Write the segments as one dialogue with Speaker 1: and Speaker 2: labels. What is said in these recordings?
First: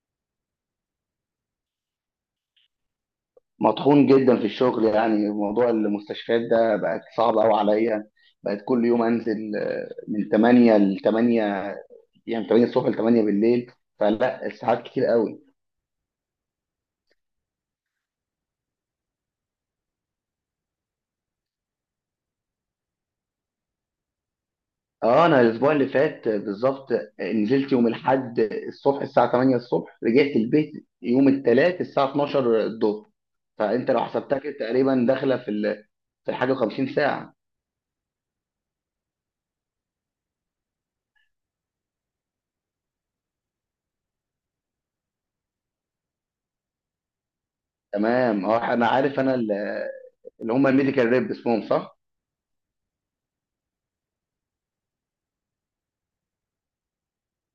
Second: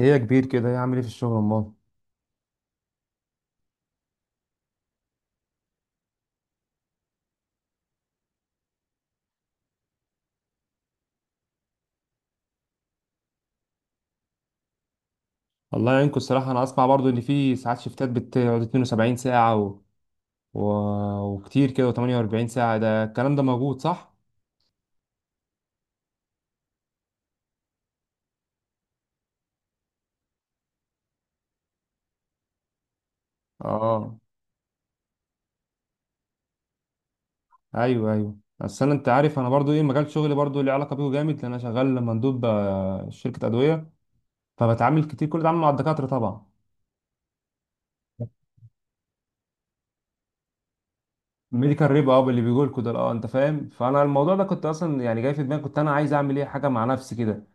Speaker 1: ايه يا كبير كده ايه عامل ايه في الشغل امال؟
Speaker 2: مطحون جدا في الشغل. يعني موضوع المستشفيات ده بقت صعب قوي عليا، بقت كل يوم انزل من 8 ل 8، يعني من 8 الصبح ل 8 بالليل، فلا الساعات كتير قوي.
Speaker 1: والله يعينكم. الصراحه انا اسمع برضو ان في ساعات شيفتات بتقعد 72 ساعه و... وكتير كده و48 ساعه. ده الكلام ده موجود صح؟
Speaker 2: اه انا الاسبوع اللي فات بالظبط نزلت يوم الاحد الصبح الساعه 8 الصبح، رجعت البيت يوم الثلاث الساعه 12 الظهر. فانت لو
Speaker 1: اه،
Speaker 2: حسبتها كده تقريبا داخله في حاجه 50 ساعه.
Speaker 1: ايوه ايوه، بس انا انت عارف انا برضو ايه مجال شغلي برضو ليه علاقه بيه جامد، لان انا شغال مندوب شركه ادويه، فبتعامل كتير كل ده عامل مع الدكاتره طبعا.
Speaker 2: تمام، اه انا عارف، اللي هم الميديكال ريب اسمهم،
Speaker 1: ميديكال
Speaker 2: صح.
Speaker 1: ريب، اه اللي بيقول كده، اه انت فاهم. فانا الموضوع ده كنت اصلا يعني جاي في دماغي، كنت انا عايز اعمل ايه حاجه مع نفسي كده.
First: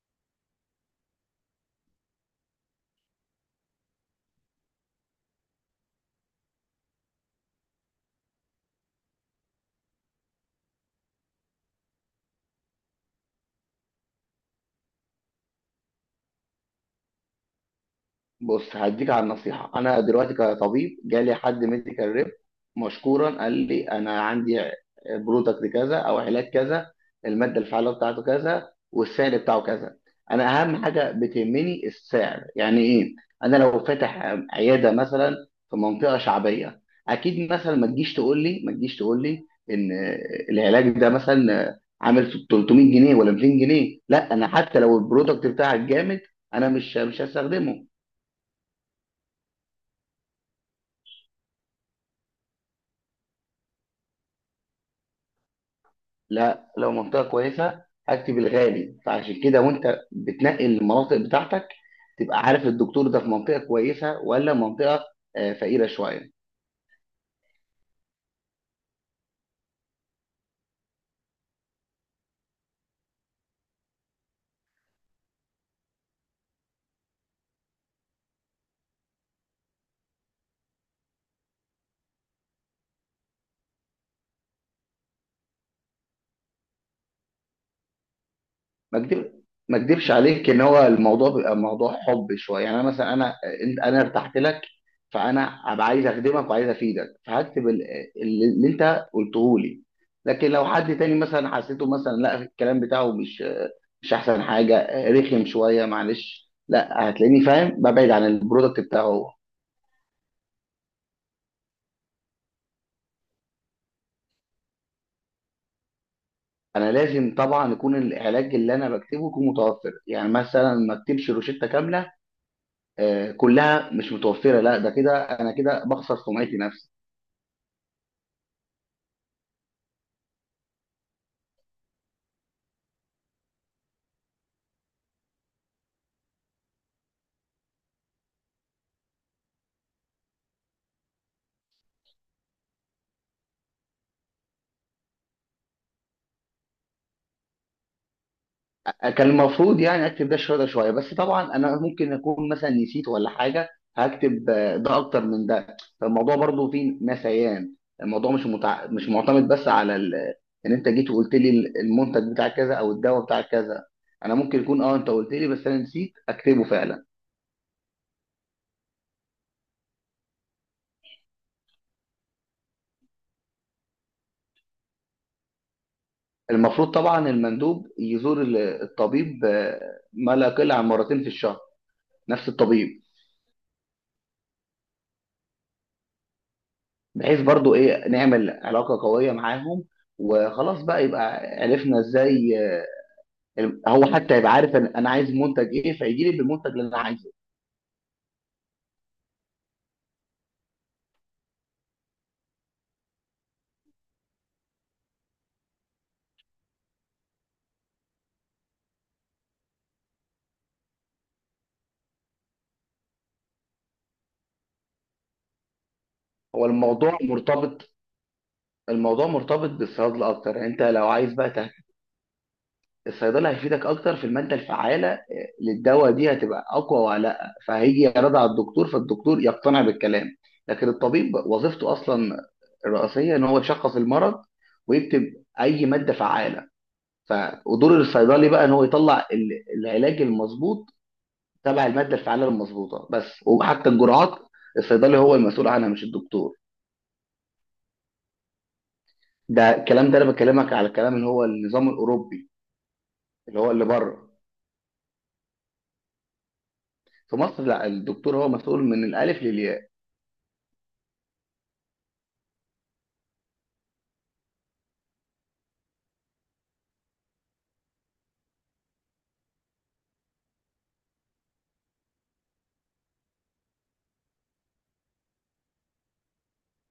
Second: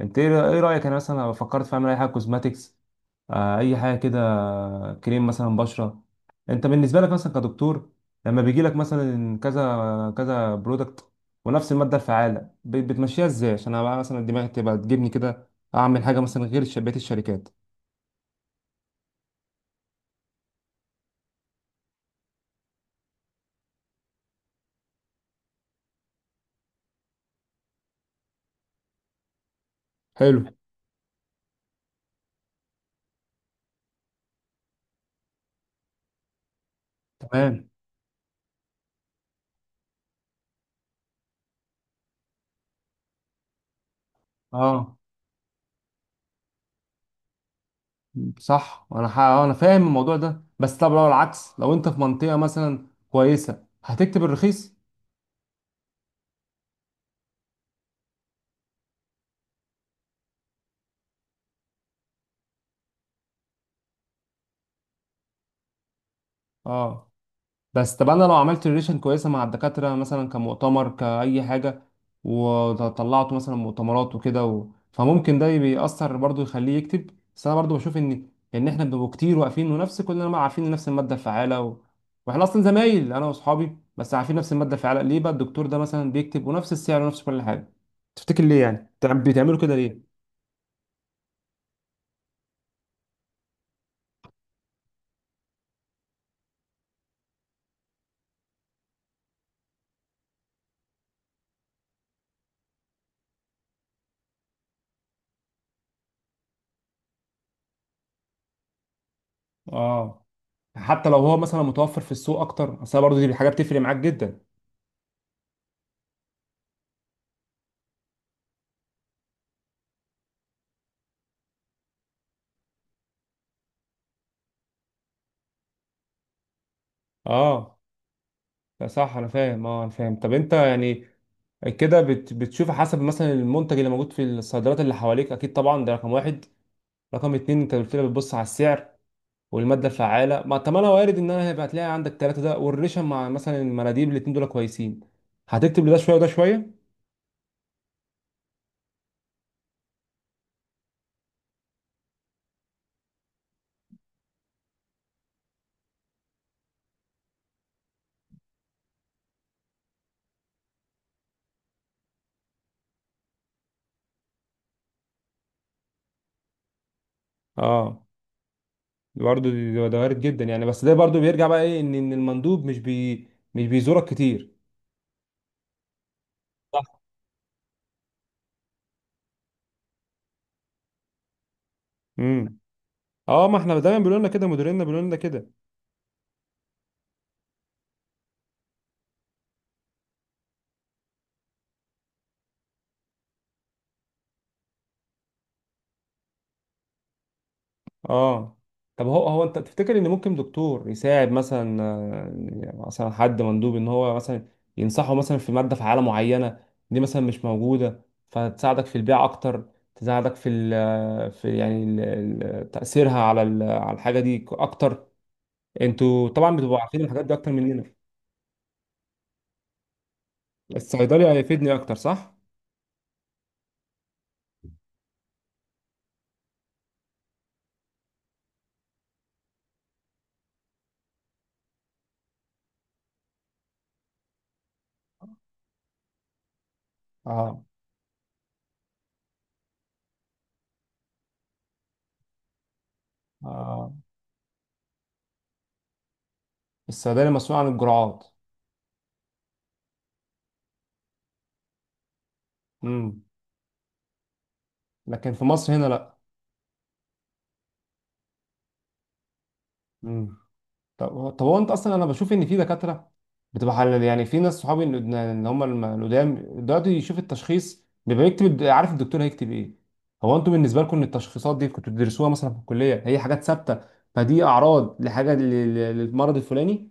Speaker 1: انت إيه رايك انا مثلا لو فكرت في اعمل اي حاجه كوزماتيكس، اي حاجه كده، كريم مثلا بشره. انت بالنسبه لك مثلا كدكتور لما بيجي لك مثلا كذا كذا برودكت ونفس الماده الفعاله، بتمشيها ازاي؟ عشان انا بقى مثلا دماغي تبقى تجيبني كده اعمل حاجه مثلا غير بقيه الشركات.
Speaker 2: بص، هديك على النصيحة. أنا دلوقتي كطبيب جالي حد ميديكال ريب مشكورا، قال لي أنا عندي برودكت كذا أو علاج كذا، المادة الفعالة بتاعته كذا والسعر بتاعه كذا.
Speaker 1: حلو.
Speaker 2: أنا أهم حاجة بتهمني السعر، يعني إيه؟ أنا لو فاتح عيادة مثلا في منطقة شعبية، أكيد
Speaker 1: تمام،
Speaker 2: مثلا ما تجيش تقول لي إن العلاج ده مثلا عامل 300 جنيه ولا 200 جنيه. لا، أنا حتى
Speaker 1: اه.
Speaker 2: لو البرودكت بتاعك جامد، أنا مش هستخدمه.
Speaker 1: صح، انا ح- آه، انا فاهم الموضوع ده، بس طب لو العكس، لو انت في منطقه مثلا كويسه هتكتب الرخيص؟
Speaker 2: لا، لو منطقة كويسة هكتب الغالي. فعشان كده وانت بتنقي المناطق بتاعتك، تبقى عارف الدكتور ده في منطقة كويسة ولا منطقة فقيرة شوية.
Speaker 1: اه. بس طب انا لو عملت ريليشن كويسه مع الدكاتره مثلا كمؤتمر كاي حاجه، وطلعته مثلا مؤتمرات وكده فممكن ده بيأثر برضو يخليه يكتب. بس انا برضو بشوف ان احنا بنبقى كتير واقفين ونفس كلنا بقى عارفين نفس الماده الفعاله، واحنا اصلا زمايل انا واصحابي، بس عارفين نفس الماده الفعاله. ليه بقى الدكتور ده مثلا بيكتب، ونفس السعر ونفس كل حاجه؟ تفتكر ليه يعني
Speaker 2: ما اكدب
Speaker 1: بتعملوا كده
Speaker 2: ما اكدبش
Speaker 1: ليه؟
Speaker 2: عليك، ان هو الموضوع بيبقى موضوع حب شوية. يعني انا مثلا انا آه، انت انا ارتحت لك، فانا هبقى عايز اخدمك وعايز افيدك، اللي انت قلته لي. لكن لو حد تاني مثلا حسيته مثلا لا الكلام بتاعه مش احسن حاجه، رخم شويه، معلش، لا هتلاقيني فاهم ببعد عن البرودكت بتاعه هو.
Speaker 1: اه. حتى لو هو مثلا متوفر في السوق اكتر، اصل برضو دي حاجه بتفرق معاك جدا.
Speaker 2: انا لازم طبعا يكون العلاج اللي انا بكتبه يكون متوفر. يعني مثلا ما اكتبش روشته كامله كلها مش متوفره، لا ده كده انا كده بخسر سمعتي نفسي.
Speaker 1: اه، لا صح انا فاهم، اه انا فاهم. طب انت يعني كده بتشوف حسب مثلا المنتج اللي موجود في الصيدليات اللي حواليك، اكيد طبعا ده رقم 1. رقم 2 انت قلت لي بتبص على السعر والماده الفعاله. ما طب انا وارد ان انا هيبقى هتلاقي عندك ثلاثه، ده والريشه مع مثلا المناديب الاتنين دول كويسين، هتكتب لده شويه وده شويه.
Speaker 2: كان المفروض يعني اكتب ده شويه ده شويه، بس طبعا انا ممكن اكون مثلا نسيت ولا حاجه، هكتب ده اكتر من ده، فالموضوع برضو فيه نسيان. الموضوع مش معتمد بس ان انت جيت وقلت لي المنتج بتاع كذا او الدواء بتاع كذا. انا ممكن يكون اه انت قلت لي بس انا نسيت اكتبه فعلا.
Speaker 1: اه. برضه ده وارد جدا يعني، بس ده برضه بيرجع بقى ايه؟ ان إن المندوب مش بيزورك كتير.
Speaker 2: المفروض
Speaker 1: صح.
Speaker 2: طبعا المندوب يزور الطبيب، ما لا يقل عن مرتين في الشهر، نفس
Speaker 1: امم.
Speaker 2: الطبيب،
Speaker 1: اه، ما احنا دايما بيقولوا لنا كده، مديريننا بيقولوا لنا كده.
Speaker 2: بحيث برضو ايه، نعمل علاقة قوية معاهم، وخلاص بقى يبقى عرفنا ازاي هو حتى يبقى عارف أنا عايز منتج ايه، فيجي لي بالمنتج اللي انا عايزه.
Speaker 1: اه. طب هو انت تفتكر ان ممكن دكتور يساعد مثلا، مثلا حد مندوب، ان هو مثلا ينصحه مثلا في ماده فعاله معينه دي مثلا مش موجوده، فتساعدك في البيع اكتر؟ تساعدك في ال آه، في يعني ال- ال- تاثيرها على الحاجه دي اكتر. انتوا طبعا
Speaker 2: هو
Speaker 1: بتبقوا عارفين
Speaker 2: الموضوع
Speaker 1: الحاجات دي اكتر مننا.
Speaker 2: مرتبط الموضوع مرتبط بالصيدلة اكتر. يعني انت لو
Speaker 1: الصيدلي
Speaker 2: عايز بقى
Speaker 1: هيفيدني اكتر، صح؟
Speaker 2: الصيدلة هيفيدك اكتر في المادة الفعالة للدواء، دي هتبقى اقوى ولا لا، فهيجي يعرضها على الدكتور، فالدكتور يقتنع بالكلام. لكن الطبيب وظيفته اصلا الرئيسية ان هو يشخص المرض ويكتب اي مادة فعالة. ف
Speaker 1: اه.
Speaker 2: ودور الصيدلي بقى ان هو يطلع العلاج المظبوط تبع الماده الفعاله المظبوطه. بس وحتى
Speaker 1: اه.
Speaker 2: الجرعات، الصيدلي هو المسؤول عنها مش الدكتور.
Speaker 1: الصيدلي مسؤول عن الجرعات.
Speaker 2: ده الكلام ده انا بكلمك على الكلام اللي هو النظام الاوروبي،
Speaker 1: امم.
Speaker 2: اللي هو اللي بره.
Speaker 1: لكن في مصر هنا.
Speaker 2: في مصر لا، الدكتور هو مسؤول من الالف للياء.
Speaker 1: لا. طب هو انت اصلا، انا بشوف ان في دكاتره بتبقى حلال، يعني في ناس صحابي إن هم القدام دلوقتي يشوف التشخيص بيبقى يكتب عارف الدكتور هيكتب ايه. هو انتوا بالنسبه لكم ان التشخيصات دي كنتوا بتدرسوها مثلا في الكليه، هي حاجات ثابته؟ فدي اعراض لحاجه للمرض الفلاني.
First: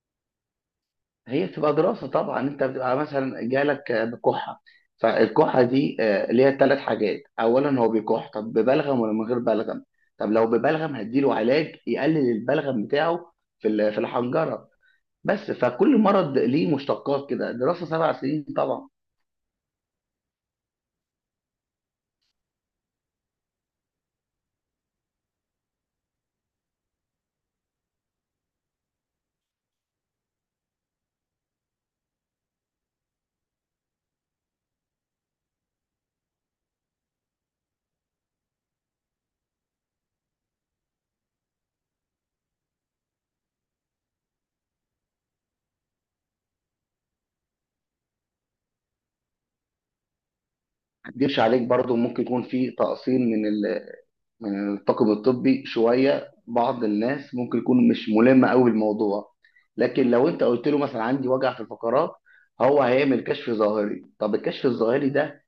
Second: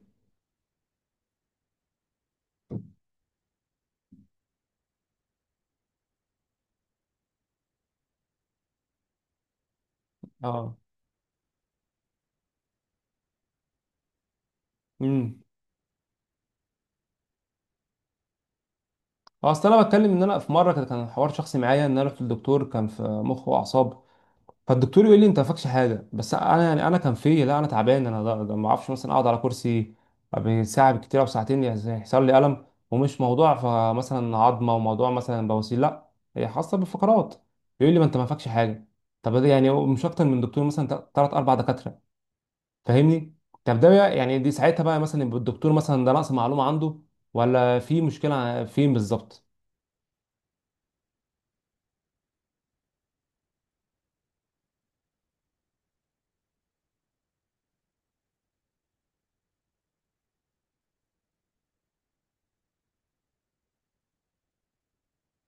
Speaker 2: هي بتبقى دراسه طبعا. انت بتبقى مثلا جالك بكحه، فالكحه دي ليها 3 حاجات، اولا هو بيكح، طب ببلغم ولا من غير بلغم؟ طب لو
Speaker 1: اه.
Speaker 2: ببلغم هديله علاج يقلل البلغم بتاعه في في الحنجره.
Speaker 1: امم
Speaker 2: بس، فكل مرض ليه مشتقات كده، دراسة 7 سنين طبعا. ما
Speaker 1: اصل انا بتكلم ان انا في مره كان حوار شخصي معايا، ان انا رحت للدكتور، كان في مخ واعصاب، فالدكتور يقول لي انت ما فاكش حاجه، بس انا يعني انا كان في لا انا تعبان انا ده- ده ما اعرفش مثلا اقعد على كرسي ساعه بالكتير او ساعتين، يعني يحصل لي الم، ومش موضوع فمثلا عظمه، وموضوع مثلا بواسير لا، هي خاصه بالفقرات. يقول لي ما انت ما فاكش حاجه. طب ده يعني مش اكتر من دكتور مثلا، ثلاث اربع دكاتره، فاهمني؟ طب يعني دي ساعتها بقى مثلا يبقى الدكتور مثلا ده نقص معلومه عنده، ولا في مشكله فين بالظبط؟
Speaker 2: اكدبش عليك، برضو ممكن يكون في تقصير من من الطاقم الطبي شوية، بعض الناس ممكن يكون مش ملم قوي بالموضوع. لكن لو انت قلت له مثلا عندي وجع في الفقرات، هو هيعمل كشف ظاهري. طب الكشف الظاهري ده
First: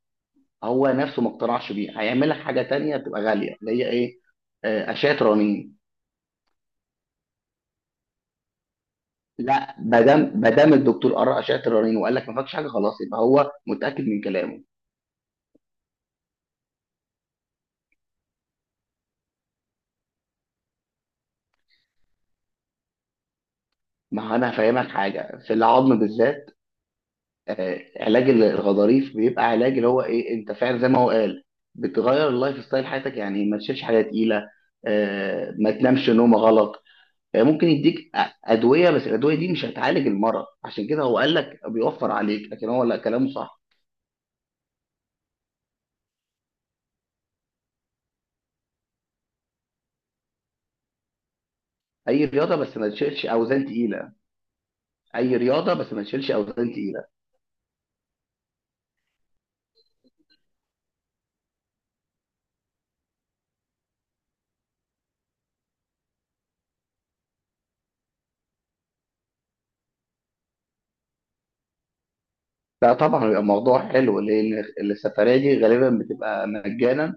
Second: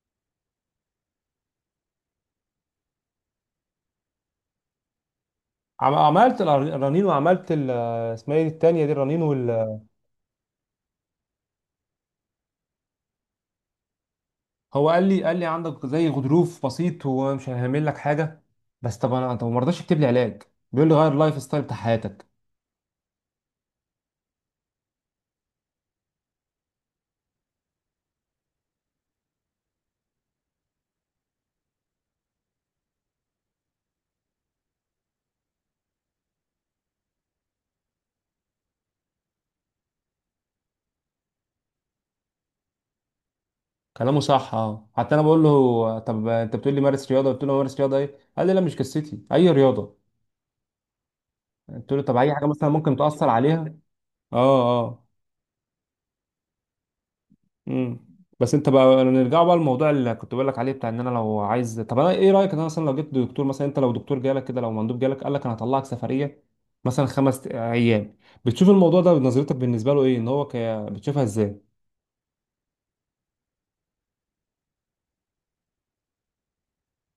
Speaker 2: هو نفسه ما اقتنعش بيه، هيعمل لك حاجة تانية بتبقى غالية اللي هي ايه، أشعة رنين.
Speaker 1: عملت الرنين، وعملت اسمها ايه التانيه دي؟ الرنين.
Speaker 2: لا، ما دام الدكتور قرأ أشعة الرنين وقال لك ما فيكش حاجة، خلاص يبقى هو متأكد من كلامه.
Speaker 1: هو قال لي عندك زي غضروف بسيط، هو مش هيعمل لك حاجه. بس طب انا، ما رضاش يكتب لي علاج، بيقول لي غير اللايف ستايل بتاع حياتك.
Speaker 2: ما هو انا هفهمك حاجه في العظم بالذات. علاج الغضاريف بيبقى علاج اللي هو ايه، انت فعلا زي ما هو قال، بتغير اللايف ستايل حياتك، يعني ما تشيلش حاجه تقيله، ما تنامش نومه غلط، ممكن ادويه، بس الادويه دي مش هتعالج المرض، عشان كده هو قال لك بيوفر عليك، لكن هو لا كلامه صح.
Speaker 1: كلامه صح، اه. حتى انا بقول له طب انت بتقول لي مارس رياضه، قلت له مارس رياضه ايه؟ قال لي لا مش قصتي اي رياضه. قلت له طب
Speaker 2: اي
Speaker 1: اي حاجه
Speaker 2: رياضه
Speaker 1: مثلا
Speaker 2: بس ما
Speaker 1: ممكن
Speaker 2: تشيلش
Speaker 1: تاثر عليها.
Speaker 2: اوزان تقيله.
Speaker 1: اه. اه.
Speaker 2: اي رياضه بس ما تشيلش اوزان تقيله.
Speaker 1: امم بس انت بقى نرجع بقى للموضوع اللي كنت بقول لك عليه، بتاع ان انا لو عايز. طب انا ايه رايك ان انا مثلا لو جبت دكتور، مثلا انت لو دكتور جالك كده، لو مندوب جالك قال لك انا هطلعك سفريه مثلا 5 ايام، بتشوف الموضوع ده نظرتك بالنسبه له ايه؟ ان هو بتشوفها ازاي؟
Speaker 2: لا طبعا، بيبقى موضوع حلو، لان السفريه دي غالبا بتبقى مجانا،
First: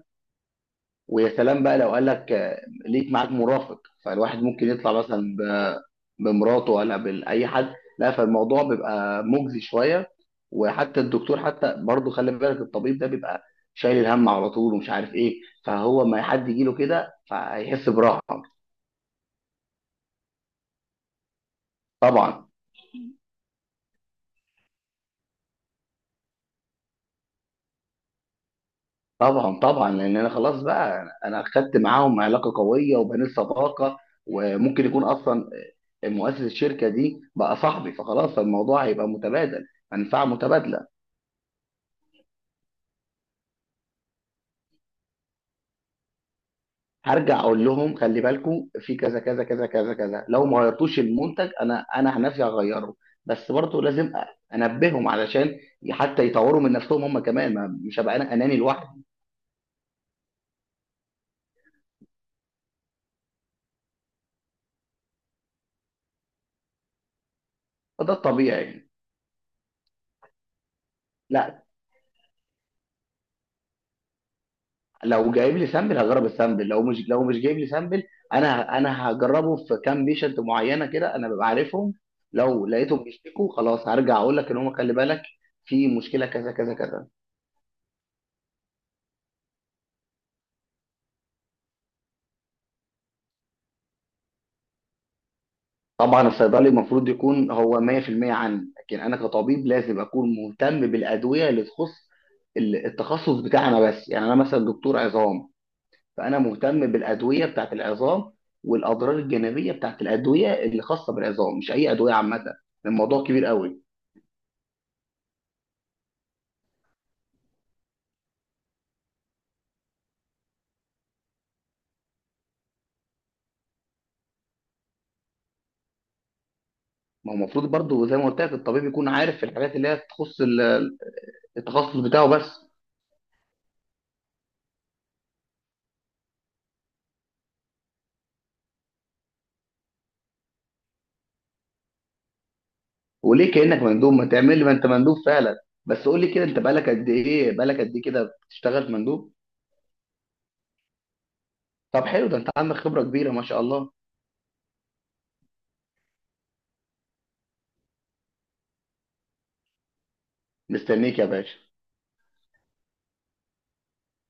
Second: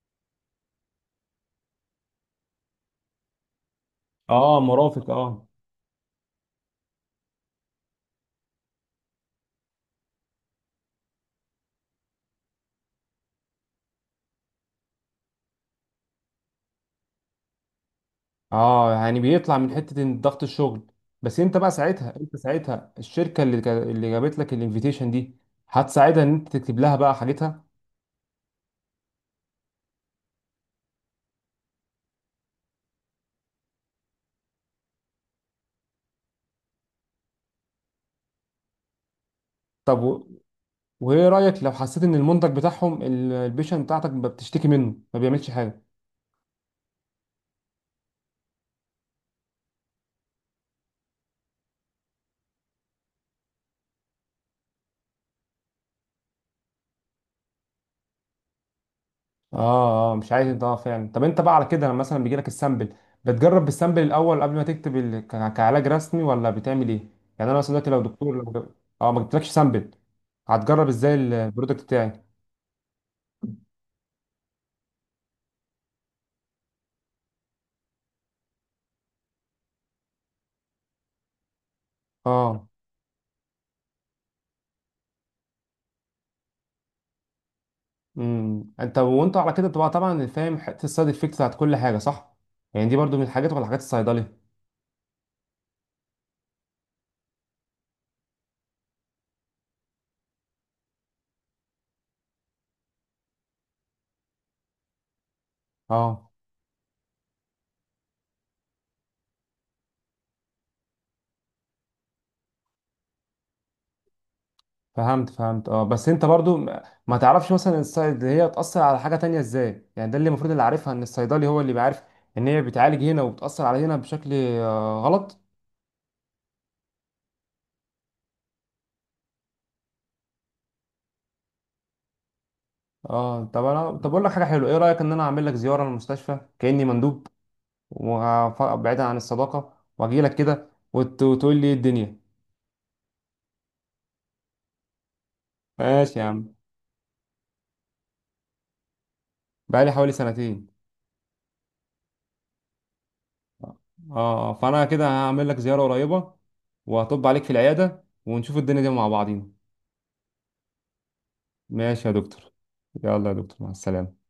Speaker 2: ويا سلام بقى لو قال لك ليك معاك مرافق، فالواحد
Speaker 1: اه،
Speaker 2: ممكن يطلع
Speaker 1: مرافق، اه.
Speaker 2: بمراته ولا بأي حد، لا فالموضوع بيبقى مجزي شوية. وحتى الدكتور حتى برضه خلي بالك الطبيب ده بيبقى شايل الهم على طول ومش عارف ايه، فهو ما حد يجي له كده فهيحس براحة.
Speaker 1: اه، يعني بيطلع من حته إن ضغط الشغل. بس انت بقى ساعتها انت
Speaker 2: طبعا
Speaker 1: ساعتها الشركه اللي اللي جابت لك الانفيتيشن دي، هتساعدها ان انت تكتب لها بقى حاجتها.
Speaker 2: طبعا طبعا، لان انا خلاص بقى انا خدت معاهم علاقة قوية وبنيت صداقة، وممكن يكون اصلا مؤسس الشركة دي بقى صاحبي، فخلاص الموضوع هيبقى متبادل،
Speaker 1: طب
Speaker 2: منفعة متبادلة.
Speaker 1: وايه رايك لو حسيت ان المنتج بتاعهم البيشن بتاعتك بتشتكي منه، ما بيعملش حاجه؟
Speaker 2: هرجع اقول لهم خلي بالكم في كذا كذا كذا كذا كذا، لو ما غيرتوش المنتج انا عن نفسي هغيره. بس برضه لازم انبههم علشان حتى يطوروا من نفسهم هم كمان، ما مش هبقى انا اناني لوحدي.
Speaker 1: اه. اه، مش عايز انت. اه فعلا. طب انت بقى على كده لما مثلا بيجي لك السامبل، بتجرب السامبل الاول قبل ما تكتب كعلاج رسمي، ولا بتعمل ايه؟ يعني انا مثلا دلوقتي لو
Speaker 2: فده
Speaker 1: دكتور
Speaker 2: الطبيعي يعني.
Speaker 1: اه، ما جبتلكش سامبل، هتجرب ازاي
Speaker 2: لا،
Speaker 1: البرودكت بتاعي؟
Speaker 2: لو جايب لي سامبل هجرب السامبل، لو مش جايب لي سامبل، انا هجربه في كام بيشنت معينه كده انا ببقى عارفهم.
Speaker 1: اه.
Speaker 2: لو لقيتهم بيشتكوا خلاص هرجع اقول لك ان هم خلي بالك، في مشكله كذا كذا كذا.
Speaker 1: انت وانت على كده بتبقى طبعا فاهم حته السايد افكت بتاعت كل حاجه، صح؟ يعني دي برضو من الحاجات، ولا حاجات الصيدليه؟
Speaker 2: طبعا الصيدلي المفروض يكون هو 100% عني، لكن انا كطبيب لازم اكون مهتم بالادويه اللي تخص التخصص بتاعنا بس. يعني انا مثلا دكتور عظام،
Speaker 1: اه.
Speaker 2: فانا مهتم بالادويه بتاعت العظام، والاضرار الجانبيه بتاعت الادويه اللي خاصه بالعظام، مش اي ادويه عامه. الموضوع كبير قوي.
Speaker 1: فهمت فهمت، اه. بس انت برضو ما تعرفش مثلا الصيد هي بتأثر على حاجة تانية ازاي، يعني ده اللي المفروض اللي عارفها ان الصيدلي هو اللي بيعرف ان هي بتعالج هنا وبتأثر على هنا بشكل غلط.
Speaker 2: ما هو المفروض برضو زي ما قلت لك الطبيب يكون عارف في الحاجات اللي هي تخص التخصص بتاعه بس.
Speaker 1: اه. طب انا طب اقول لك حاجة حلوة. ايه رأيك ان انا اعمل لك زيارة للمستشفى كأني مندوب، وبعيدا عن الصداقة، واجي لك كده وتقول لي ايه الدنيا؟
Speaker 2: وليه كانك مندوب، ما تعمل لي، ما انت مندوب فعلا. بس
Speaker 1: ماشي
Speaker 2: قول
Speaker 1: يا
Speaker 2: لي كده،
Speaker 1: عم.
Speaker 2: انت بقالك قد ايه بقالك قد ايه كده بتشتغل مندوب؟
Speaker 1: بقالي حوالي سنتين.
Speaker 2: طب حلو، ده انت عندك خبرة كبيرة ما شاء
Speaker 1: اه.
Speaker 2: الله.
Speaker 1: فانا كده هعمل لك زيارة قريبة، وهطب عليك في العيادة، ونشوف الدنيا دي مع بعضينا.
Speaker 2: مستنيك يا باشا.
Speaker 1: ماشي يا دكتور. يلا يا دكتور مع السلامة.